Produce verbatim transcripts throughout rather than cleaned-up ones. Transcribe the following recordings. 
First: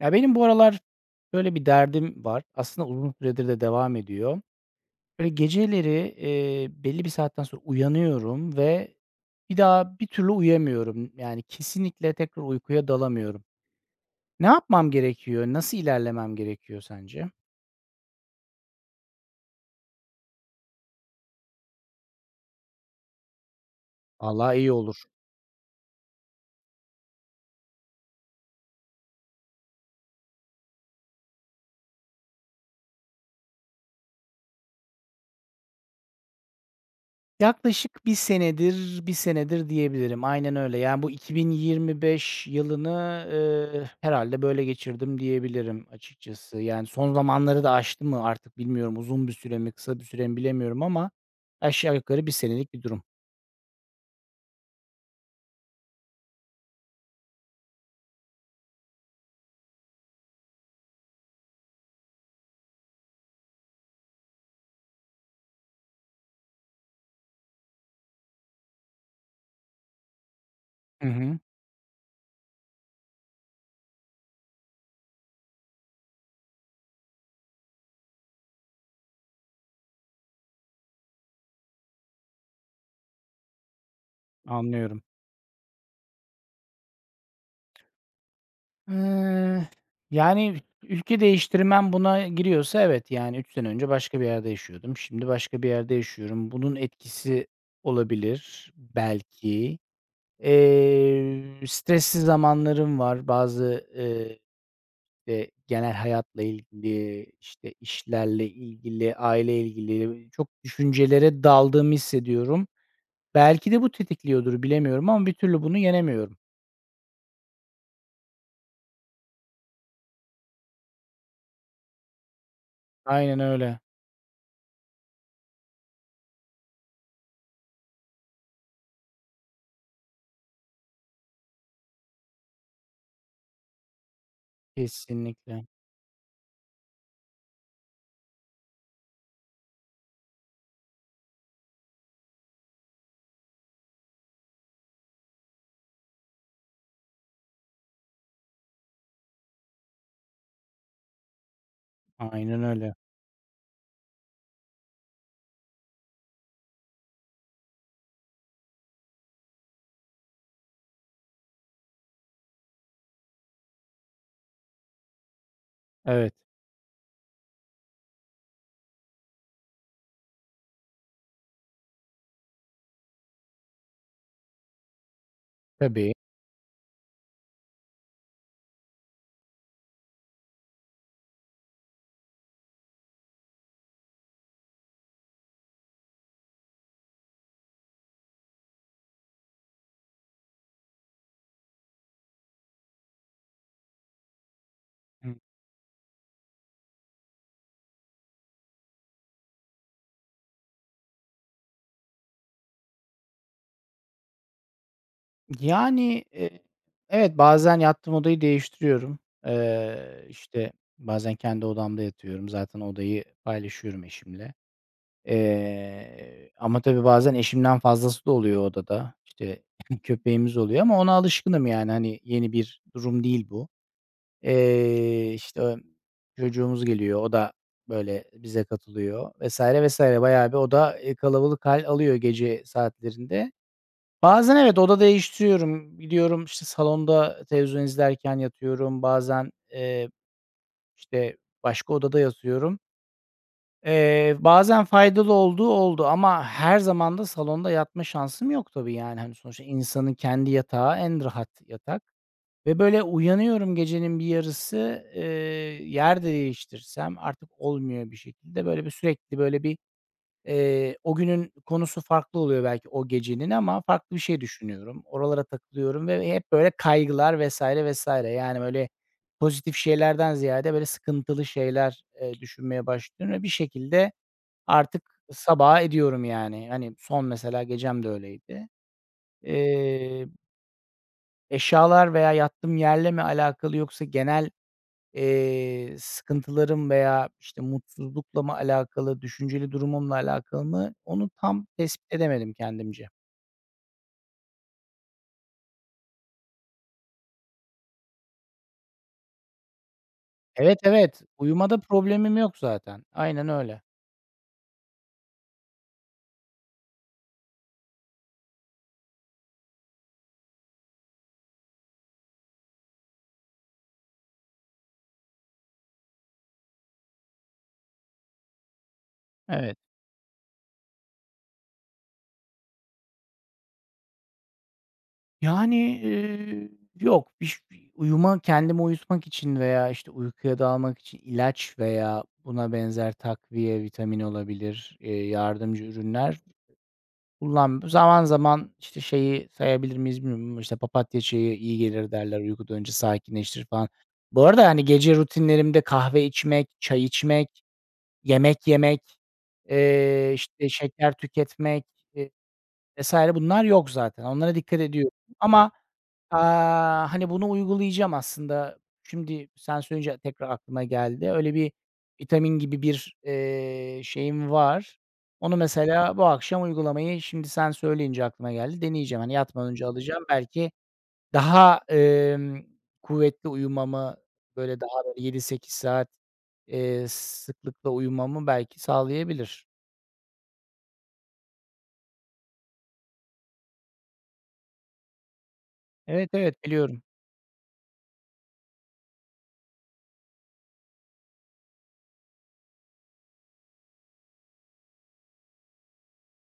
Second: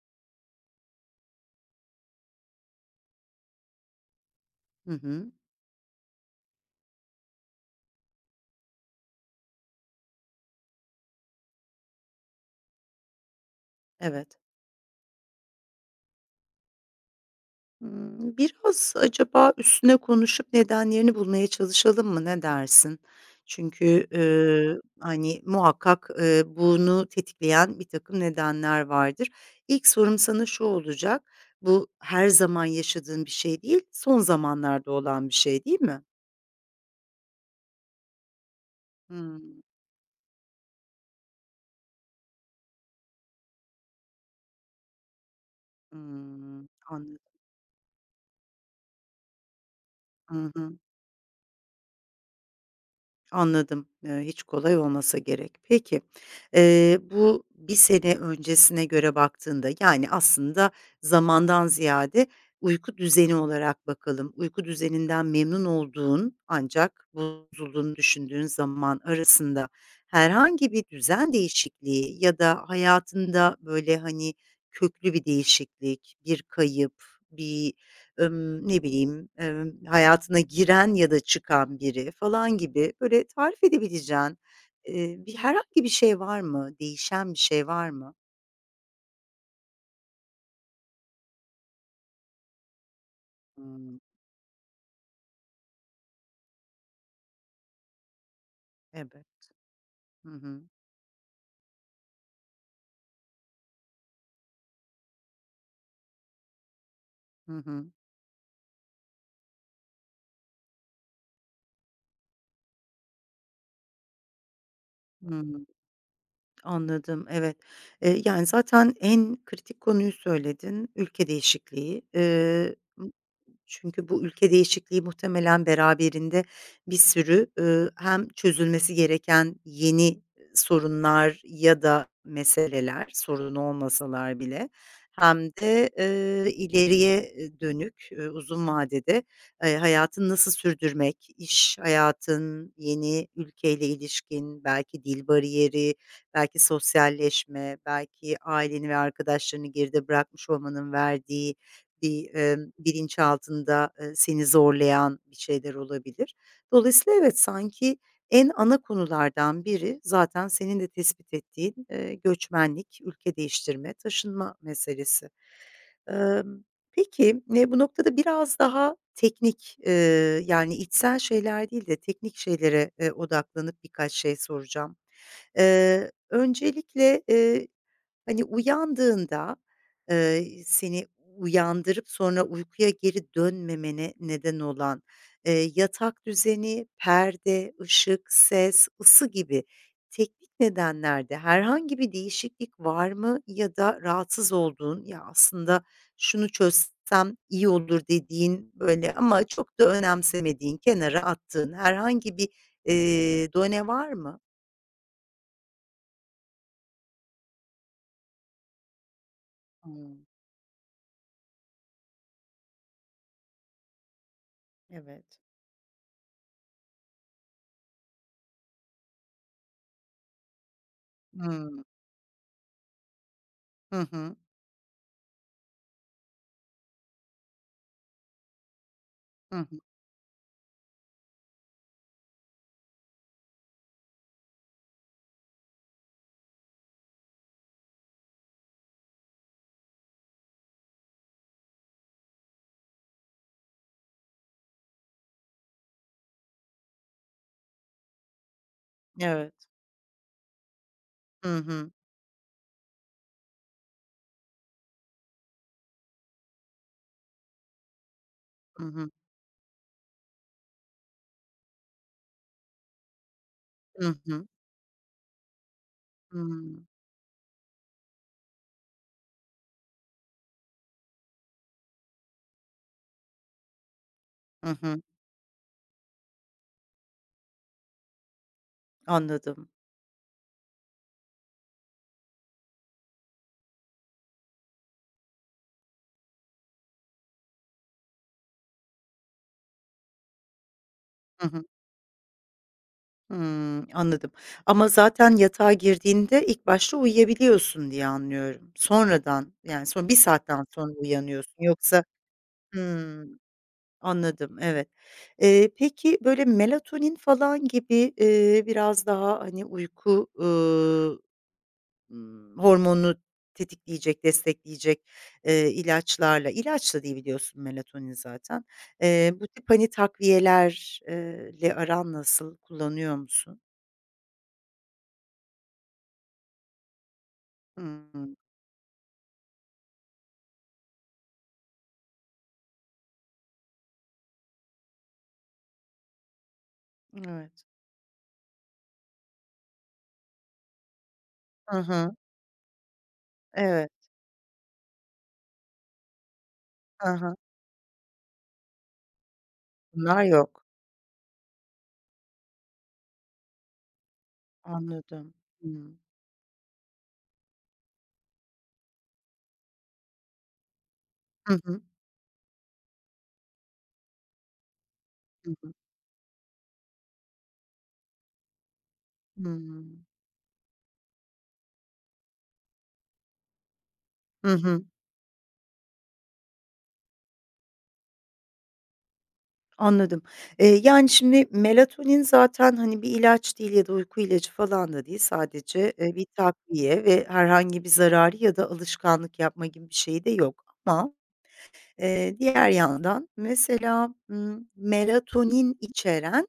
Ya, benim bu aralar böyle bir derdim var. Aslında uzun süredir de devam ediyor. Hı Böyle hı. geceleri, eee, belli bir saatten sonra uyanıyorum ve bir daha bir türlü uyuyamıyorum. Yani kesinlikle tekrar uykuya dalamıyorum. Evet. Ne yapmam gerekiyor? Nasıl ilerlemem gerekiyor sence? Hımm, biraz acaba üstüne konuşup nedenlerini bulmaya çalışalım mı? Ne dersin? Çünkü, Allah iyi ııı, olur. hani, muhakkak, eee, bunu tetikleyen bir takım nedenler vardır. İlk sorum sana şu olacak: bu her zaman yaşadığın bir şey değil, son zamanlarda olan bir şey, değil mi? Yaklaşık bir senedir, bir Hımm. senedir diyebilirim. Aynen öyle. Yani, bu iki bin yirmi beş yılını, eee, herhâlde böyle geçirdim diyebilirim açıkçası. Hımm. Yani, son Anladım. zamanları da aştı mı artık bilmiyorum. Uzun bir süre mi, kısa bir süre mi Hı hı. bilemiyorum ama aşağı yukarı bir senelik bir durum. Anladım. Eee, hiç kolay olmasa gerek. Peki, eee, bu bir sene öncesine göre baktığında, yani, aslında zamandan ziyade uyku düzeni olarak bakalım. Uyku düzeninden memnun olduğun ancak bozulduğunu düşündüğün zaman arasında herhangi bir Hı düzen hı. değişikliği ya da hayatında, böyle, hani, köklü bir değişiklik, bir kayıp, bir Emm, ne bileyim, emm, hayatına giren ya da çıkan biri falan gibi böyle tarif edebileceğin, Anlıyorum. eee, bir herhangi bir şey var mı? Değişen bir şey var mı? Eee, yani, ülke değiştirmem buna giriyorsa evet, yani, üç sene önce Hımm, başka bir yerde yaşıyordum. Şimdi başka bir yerde yaşıyorum. Bunun etkisi olabilir evet. belki. Hı hı. Eee, stresli zamanlarım var. Bazı, eee, eee, genel hayatla ilgili, Hı işte, hı. işlerle ilgili, aile ilgili çok düşüncelere daldığımı hissediyorum. Belki de bu tetikliyordur, bilemiyorum ama bir türlü Hımm, bunu yenemiyorum. anladım, evet. Eee, yani, zaten en kritik konuyu söyledin, ülke değişikliği. Eee Aynen öyle. Çünkü bu ülke değişikliği muhtemelen beraberinde bir sürü, ııı, hem çözülmesi gereken yeni sorunlar ya da meseleler, sorun olmasalar bile hem Kesinlikle. de, eee, ileriye dönük, eee, uzun vadede, eee, hayatını nasıl sürdürmek, iş hayatın, yeni ülkeyle ilişkin, belki dil bariyeri, belki sosyalleşme, belki aileni ve arkadaşlarını geride bırakmış olmanın verdiği bir, Aynen emm, öyle. bilinçaltında, eee, seni zorlayan bir şeyler olabilir. Dolayısıyla evet, sanki en ana konulardan biri zaten senin de tespit ettiğin, eee, göçmenlik, ülke değiştirme, taşınma meselesi. Evet. Emm, peki, eee, bu noktada biraz daha teknik, eee, yani içsel şeyler değil de teknik şeylere, eee, odaklanıp birkaç şey soracağım. Eee, Tabii. öncelikle, eee, hani, uyandığında, Eee, seni uyandırıp sonra uykuya geri dönmemene neden olan, eee, yatak düzeni, perde, ışık, ses, ısı gibi teknik nedenlerde herhangi bir değişiklik var mı ya da rahatsız olduğun, "Ya, Hıı. aslında şunu çözsem iyi olur." dediğin, böyle, ama çok da önemsemediğin, kenara attığın herhangi bir, eee, done var mı? Yani, eee, evet, bazen yattığım odayı değiştiriyorum. Eee, Hımm. işte, bazen kendi odamda yatıyorum. Zaten odayı paylaşıyorum eşimle. Evet. Eee, ama tabii bazen eşimden fazlası da oluyor odada. İşte, köpeğimiz oluyor ama ona alışkınım Hımm. yani, hani, yeni bir durum değil bu. Hı hı. Eee, işte, emm, çocuğumuz geliyor, o da, böyle, bize katılıyor Hı hı. vesaire vesaire. Bayağı bir oda, eee, kalabalık hal alıyor gece saatlerinde. Bazen evet, oda değiştiriyorum. Gidiyorum, işte, salonda televizyon izlerken yatıyorum. Bazen, eee, işte, başka odada yatıyorum. Eee, bazen faydalı olduğu oldu ama her zaman da salonda yatma şansım yok tabii, yani, hani, sonuçta Evet. insanın kendi yatağı en rahat Hı hı. yatak ve böyle uyanıyorum gecenin bir yarısı, eee, yer de değiştirsem artık olmuyor bir şekilde. Hı Böyle bir hı. sürekli böyle bir, eee, o günün konusu farklı oluyor belki o gecenin ama farklı Hı bir şey hı. düşünüyorum. Oralara takılıyorum ve hep böyle Hımm. kaygılar vesaire vesaire Yani, böyle pozitif şeylerden ziyade böyle sıkıntılı şeyler, eee, düşünmeye başlıyorum ve bir şekilde Hı hı. artık sabaha ediyorum yani. Hani, son mesela gecem de öyleydi. Anladım. Eee, eşyalar veya yattığım yerle mi alakalı yoksa genel, eee, sıkıntılarım veya, işte, mutsuzlukla mı alakalı, düşünceli durumumla alakalı mı onu Hı hı. tam tespit edemedim kendimce. Hımm, anladım ama zaten yatağa girdiğinde ilk başta uyuyabiliyorsun diye anlıyorum. Sonradan, yani, son bir saatten Evet, sonra evet. uyanıyorsun Uyumada yoksa... problemim yok zaten. Hımm, Aynen öyle. anladım, evet. Eee, peki, böyle, melatonin falan gibi, eee, biraz daha, hani, uyku, ııı Imm, hormonunu tetikleyecek, destekleyecek, eee, ilaçlarla ilaç da değil biliyorsun melatonin zaten. Eee, bu tip, Evet. hani, takviyeler eee, le aran nasıl? Kullanıyor musun? Yani, eee, yok, biş Hımm. uyuma kendimi uyutmak için veya, işte, uykuya dalmak için ilaç veya buna benzer takviye, vitamin olabilir, eee, yardımcı ürünler Evet. kullanm. Zaman zaman, işte, şeyi sayabilir miyiz bilmiyorum ama, işte, papatya çayı Hı iyi gelir hı. derler, uykudan önce sakinleştirir falan. Evet. Bu arada, hani, gece rutinlerimde kahve içmek, çay Hı hı. içmek, yemek yemek, Bunlar eee, yok. işte, şeker tüketmek, eee, vesaire bunlar yok zaten. Onlara dikkat ediyorum Anladım. ama Hımm. Aaa, hani, bunu uygulayacağım aslında. Şimdi sen söyleyince tekrar aklıma geldi. Öyle Hı bir hı. vitamin gibi bir, eee, şeyim var. Hı Onu hı. mesela bu akşam uygulamayı şimdi sen söyleyince aklıma geldi. Deneyeceğim. Hani, yatmadan önce Hımm. alacağım. Belki daha, emm, kuvvetli uyumamı, Hı böyle, hı. daha, böyle, yedi sekiz saat, eee, sıklıkla uyumamı belki sağlayabilir. Anladım. Eee, yani, şimdi melatonin zaten, hani, bir ilaç değil ya da uyku ilacı falan da değil. Sadece, eee, bir Evet, evet, biliyorum. takviye ve herhangi bir zararı ya da alışkanlık yapma gibi bir şey de yok ama... Eee, diğer yandan mesela, ımm, melatonin içeren,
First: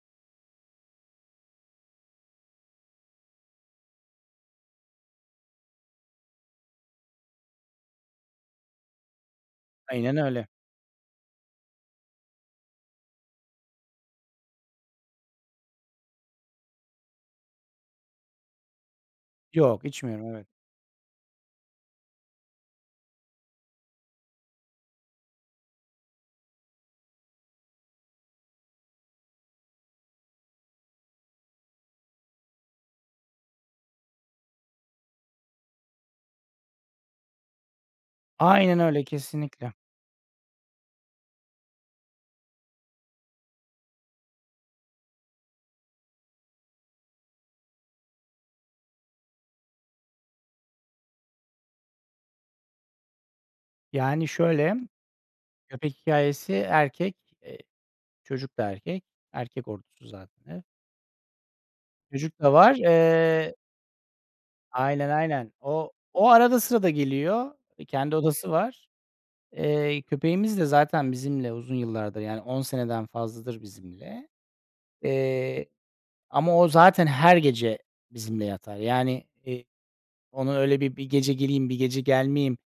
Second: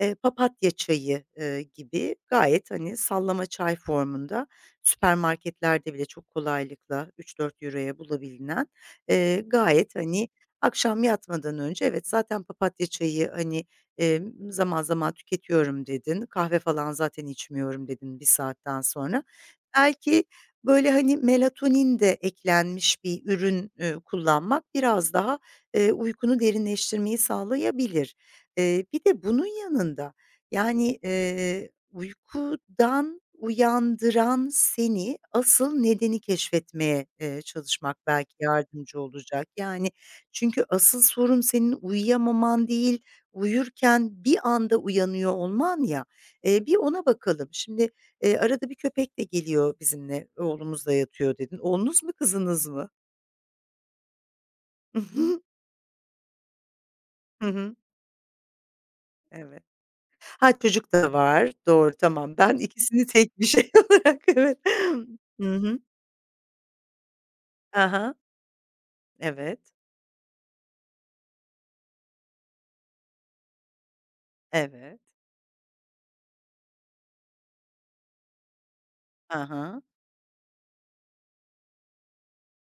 eee, papatya çayı, eee, gibi gayet, hani, sallama çay formunda süpermarketlerde bile çok kolaylıkla üç euro-€dört euroya bulabilinen, eee, gayet, Aynen hani, öyle. akşam yatmadan önce evet, zaten papatya çayı, hani, emm, zaman zaman tüketiyorum dedin, kahve falan zaten içmiyorum dedin bir saatten sonra. Yok, Belki, içmiyorum, evet. böyle, hani, melatonin de eklenmiş bir ürün, eee, kullanmak biraz daha, eee, uykunu derinleştirmeyi sağlayabilir. Eee, bir de bunun yanında, yani, eee, uykudan uyandıran seni asıl nedeni keşfetmeye, eee, çalışmak belki Aynen yardımcı öyle, olacak. kesinlikle. Yani, çünkü asıl sorun senin uyuyamaman değil, uyurken bir anda uyanıyor olman ya. Eee, bir ona bakalım. Şimdi, Eee, arada bir köpek de geliyor bizimle, oğlumuzla yatıyor dedin. Oğlunuz mu, kızınız mı? Yani şöyle, Hı hı. köpek hikâyesi erkek, Hı eee, hı. çocuk da erkek. Evet. Erkek ordusu zaten Ha, ev. çocuk da var. Doğru, tamam. Çocuk da Ben var. ikisini tek bir Eee şey olarak evet. Aynen, aynen. Hı hı. O o arada sırada geliyor. E, Ha. kendi odası var. Evet, Eee, köpeğimiz de zaten bizimle uzun yıllardır, yani on seneden fazladır bizimle. evet. Eee, ama o zaten her gece bizimle yatar. Yani, eee, Aha. onun öyle bir, bir gece geleyim, bir gece gelmeyeyim,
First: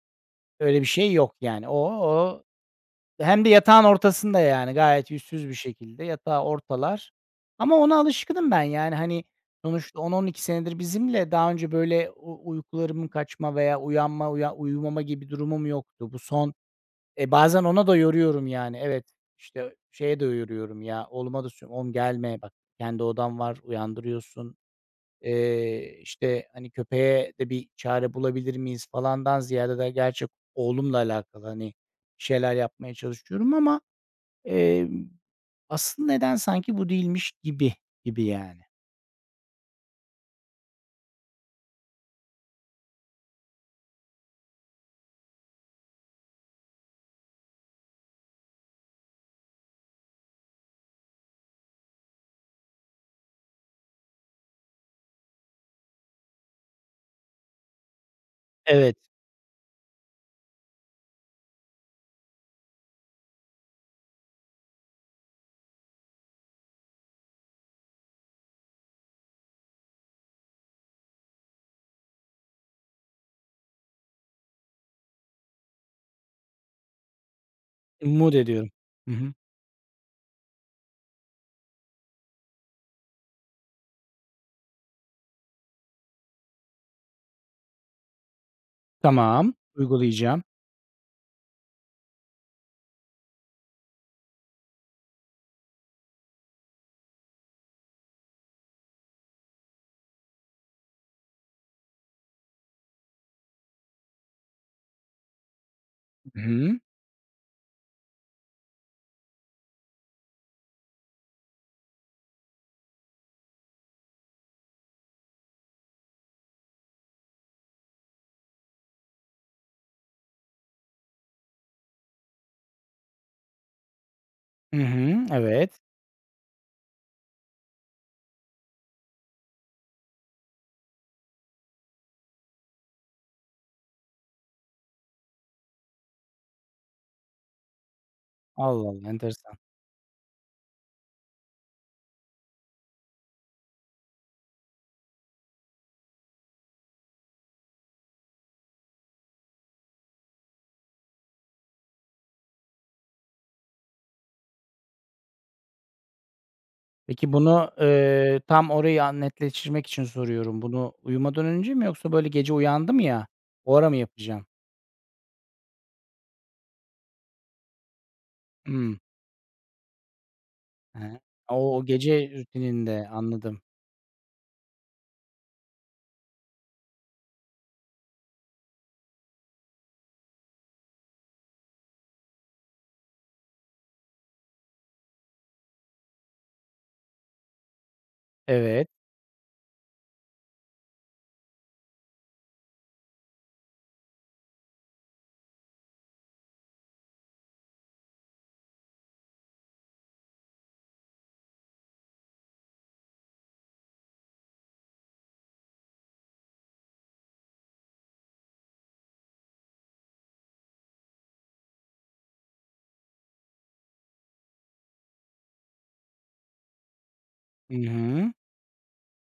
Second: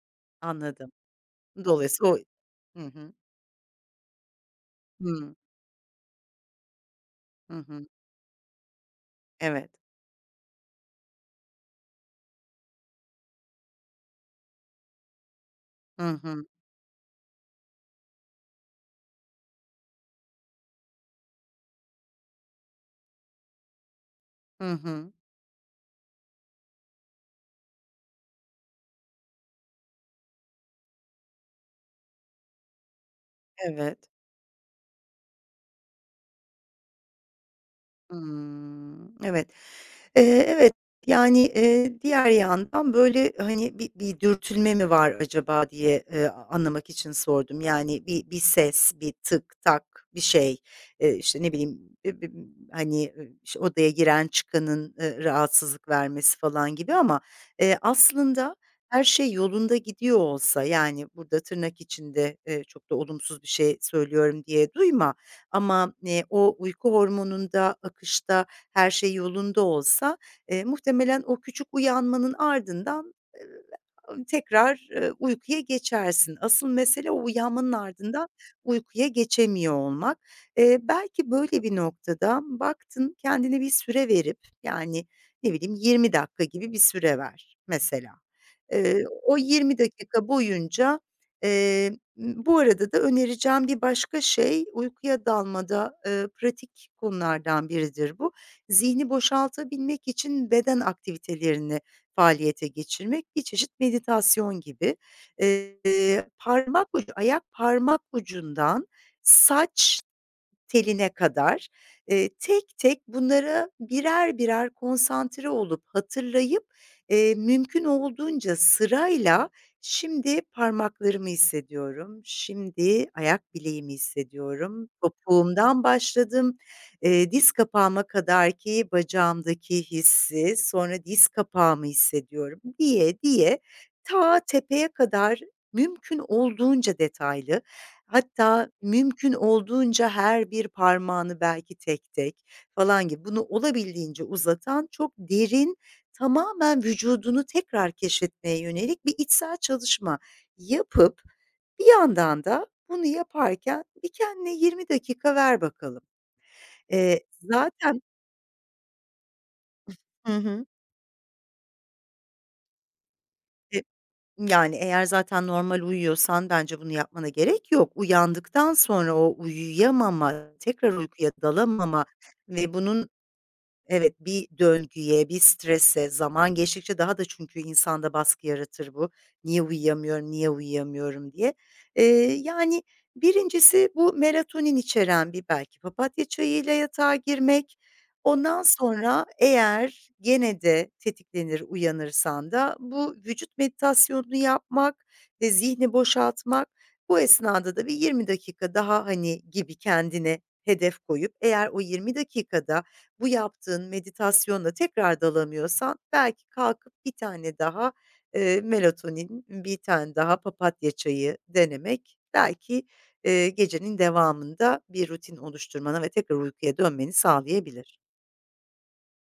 öyle bir Anladım. şey yok yani. O Dolayısıyla o... o Hı hı. Hem de yatağın ortasında yani gayet Hıı. yüzsüz bir şekilde yatağı ortalar. Hı Ama hı. ona alışkınım ben yani, hani, Evet. sonuçta on on iki senedir bizimle. Daha önce böyle u uykularımın kaçma veya uyanma, uya uyumama gibi durumum Hı yoktu. Bu hı. son E, bazen ona da yoruyorum yani. Evet, işte, şeye de yoruyorum ya, oğluma da söylüyorum, "Oğlum gelme bak, kendi odam var, uyandırıyorsun." Hı hı. Eee, işte, hani, "Köpeğe de bir çare bulabilir miyiz?" falandan ziyade de gerçek oğlumla alakalı, hani, şeyler yapmaya çalışıyorum ama Evet. Emm, asıl neden sanki bu değilmiş gibi, gibi yani. Hımm, evet. Eee, evet, yani, eee, diğer yandan, böyle, hani, bir bir dürtülme mi var acaba diye, eee, a anlamak için sordum. Yani bir bir ses, bir tık tak, bir şey, eee, işte, ne bileyim, eee, b hani, ııı, işte, odaya giren çıkanın, eee, rahatsızlık vermesi falan gibi ama, eee, aslında Evet, her şey yolunda gidiyor olsa, yani, burada tırnak içinde, eee, çok da olumsuz bir şey söylüyorum diye duyma. Ama, eee, o uyku hormonunda, akışta her şey yolunda olsa, eee, muhtemelen o küçük uyanmanın ardından, tekrar, ııı, uykuya geçersin. Asıl mesele o uyanmanın ardından umut ediyorum. uykuya Hı hı. geçemiyor olmak. Eee, belki böyle bir noktada baktın kendine bir süre verip, yani, ne bileyim yirmi dakika gibi bir süre ver mesela. Eee, o Tamam, yirmi dakika uygulayacağım. boyunca, eee, bu arada da önereceğim bir başka şey uykuya dalmada, ııı, pratik konulardan biridir bu. Zihni boşaltabilmek için beden aktivitelerini faaliyete geçirmek bir çeşit meditasyon gibi. Eee, Hı hı. parmak ucu, ayak parmak ucundan saç teline kadar, eee, tek tek bunlara birer birer konsantre olup hatırlayıp, eee, mümkün olduğunca sırayla şimdi parmaklarımı hissediyorum, şimdi ayak bileğimi Hı hissediyorum, hı, evet. topuğumdan başladım, eee, diz kapağıma kadar ki bacağımdaki hissi, sonra diz kapağımı hissediyorum diye diye ta tepeye kadar mümkün olduğunca detaylı, hatta Allah Allah, mümkün enteresan. olduğunca her bir parmağını belki tek tek falan gibi bunu olabildiğince uzatan çok derin, tamamen vücudunu tekrar keşfetmeye yönelik bir içsel çalışma yapıp bir yandan da bunu yaparken bir kendine yirmi dakika ver bakalım. Eee, Peki bunu, zaten eee, tam orayı a netleştirmek için Hı soruyorum. hı. Bunu uyumadan önce mi yoksa böyle gece uyandım ya, o ara mı yapacağım? Yani, eğer zaten normal uyuyorsan bence bunu yapmana gerek yok. Uyandıktan Hımm. sonra o uyuyamama, tekrar He. uykuya O o dalamama gece ve rutininde, bunun... anladım. Evet, bir döngüye, bir strese, zaman geçtikçe daha da çünkü insanda baskı yaratır bu. "Niye uyuyamıyorum, niye uyuyamıyorum?" diye. Eee, yani, birincisi bu melatonin içeren bir belki papatya çayıyla yatağa girmek. Ondan Evet. sonra eğer gene de tetiklenir uyanırsan da bu vücut meditasyonunu yapmak ve zihni boşaltmak. Bu esnada da bir yirmi dakika daha, hani, gibi kendine hedef koyup eğer o yirmi dakikada bu yaptığın meditasyonla tekrar dalamıyorsan belki kalkıp bir tane daha, eee, melatonin, bir tane daha papatya çayı denemek belki, eee, gecenin devamında bir rutin oluşturmana ve tekrar uykuya dönmeni Hı sağlayabilir. hı.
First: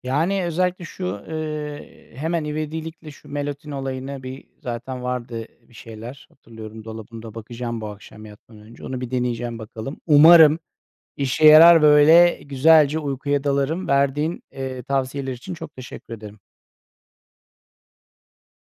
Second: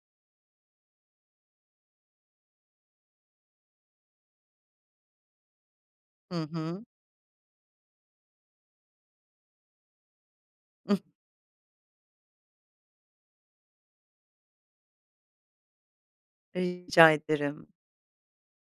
Yani, özellikle şu, eee, hemen ivedilikle şu melatonin olayını bir zaten vardı bir şeyler Hı hatırlıyorum hı. dolabımda bakacağım bu akşam yatmadan önce. Onu bir deneyeceğim bakalım. Umarım işe yarar, böyle, güzelce uykuya dalarım. Verdiğin, eee, tavsiyeler için çok teşekkür ederim. Rica ederim.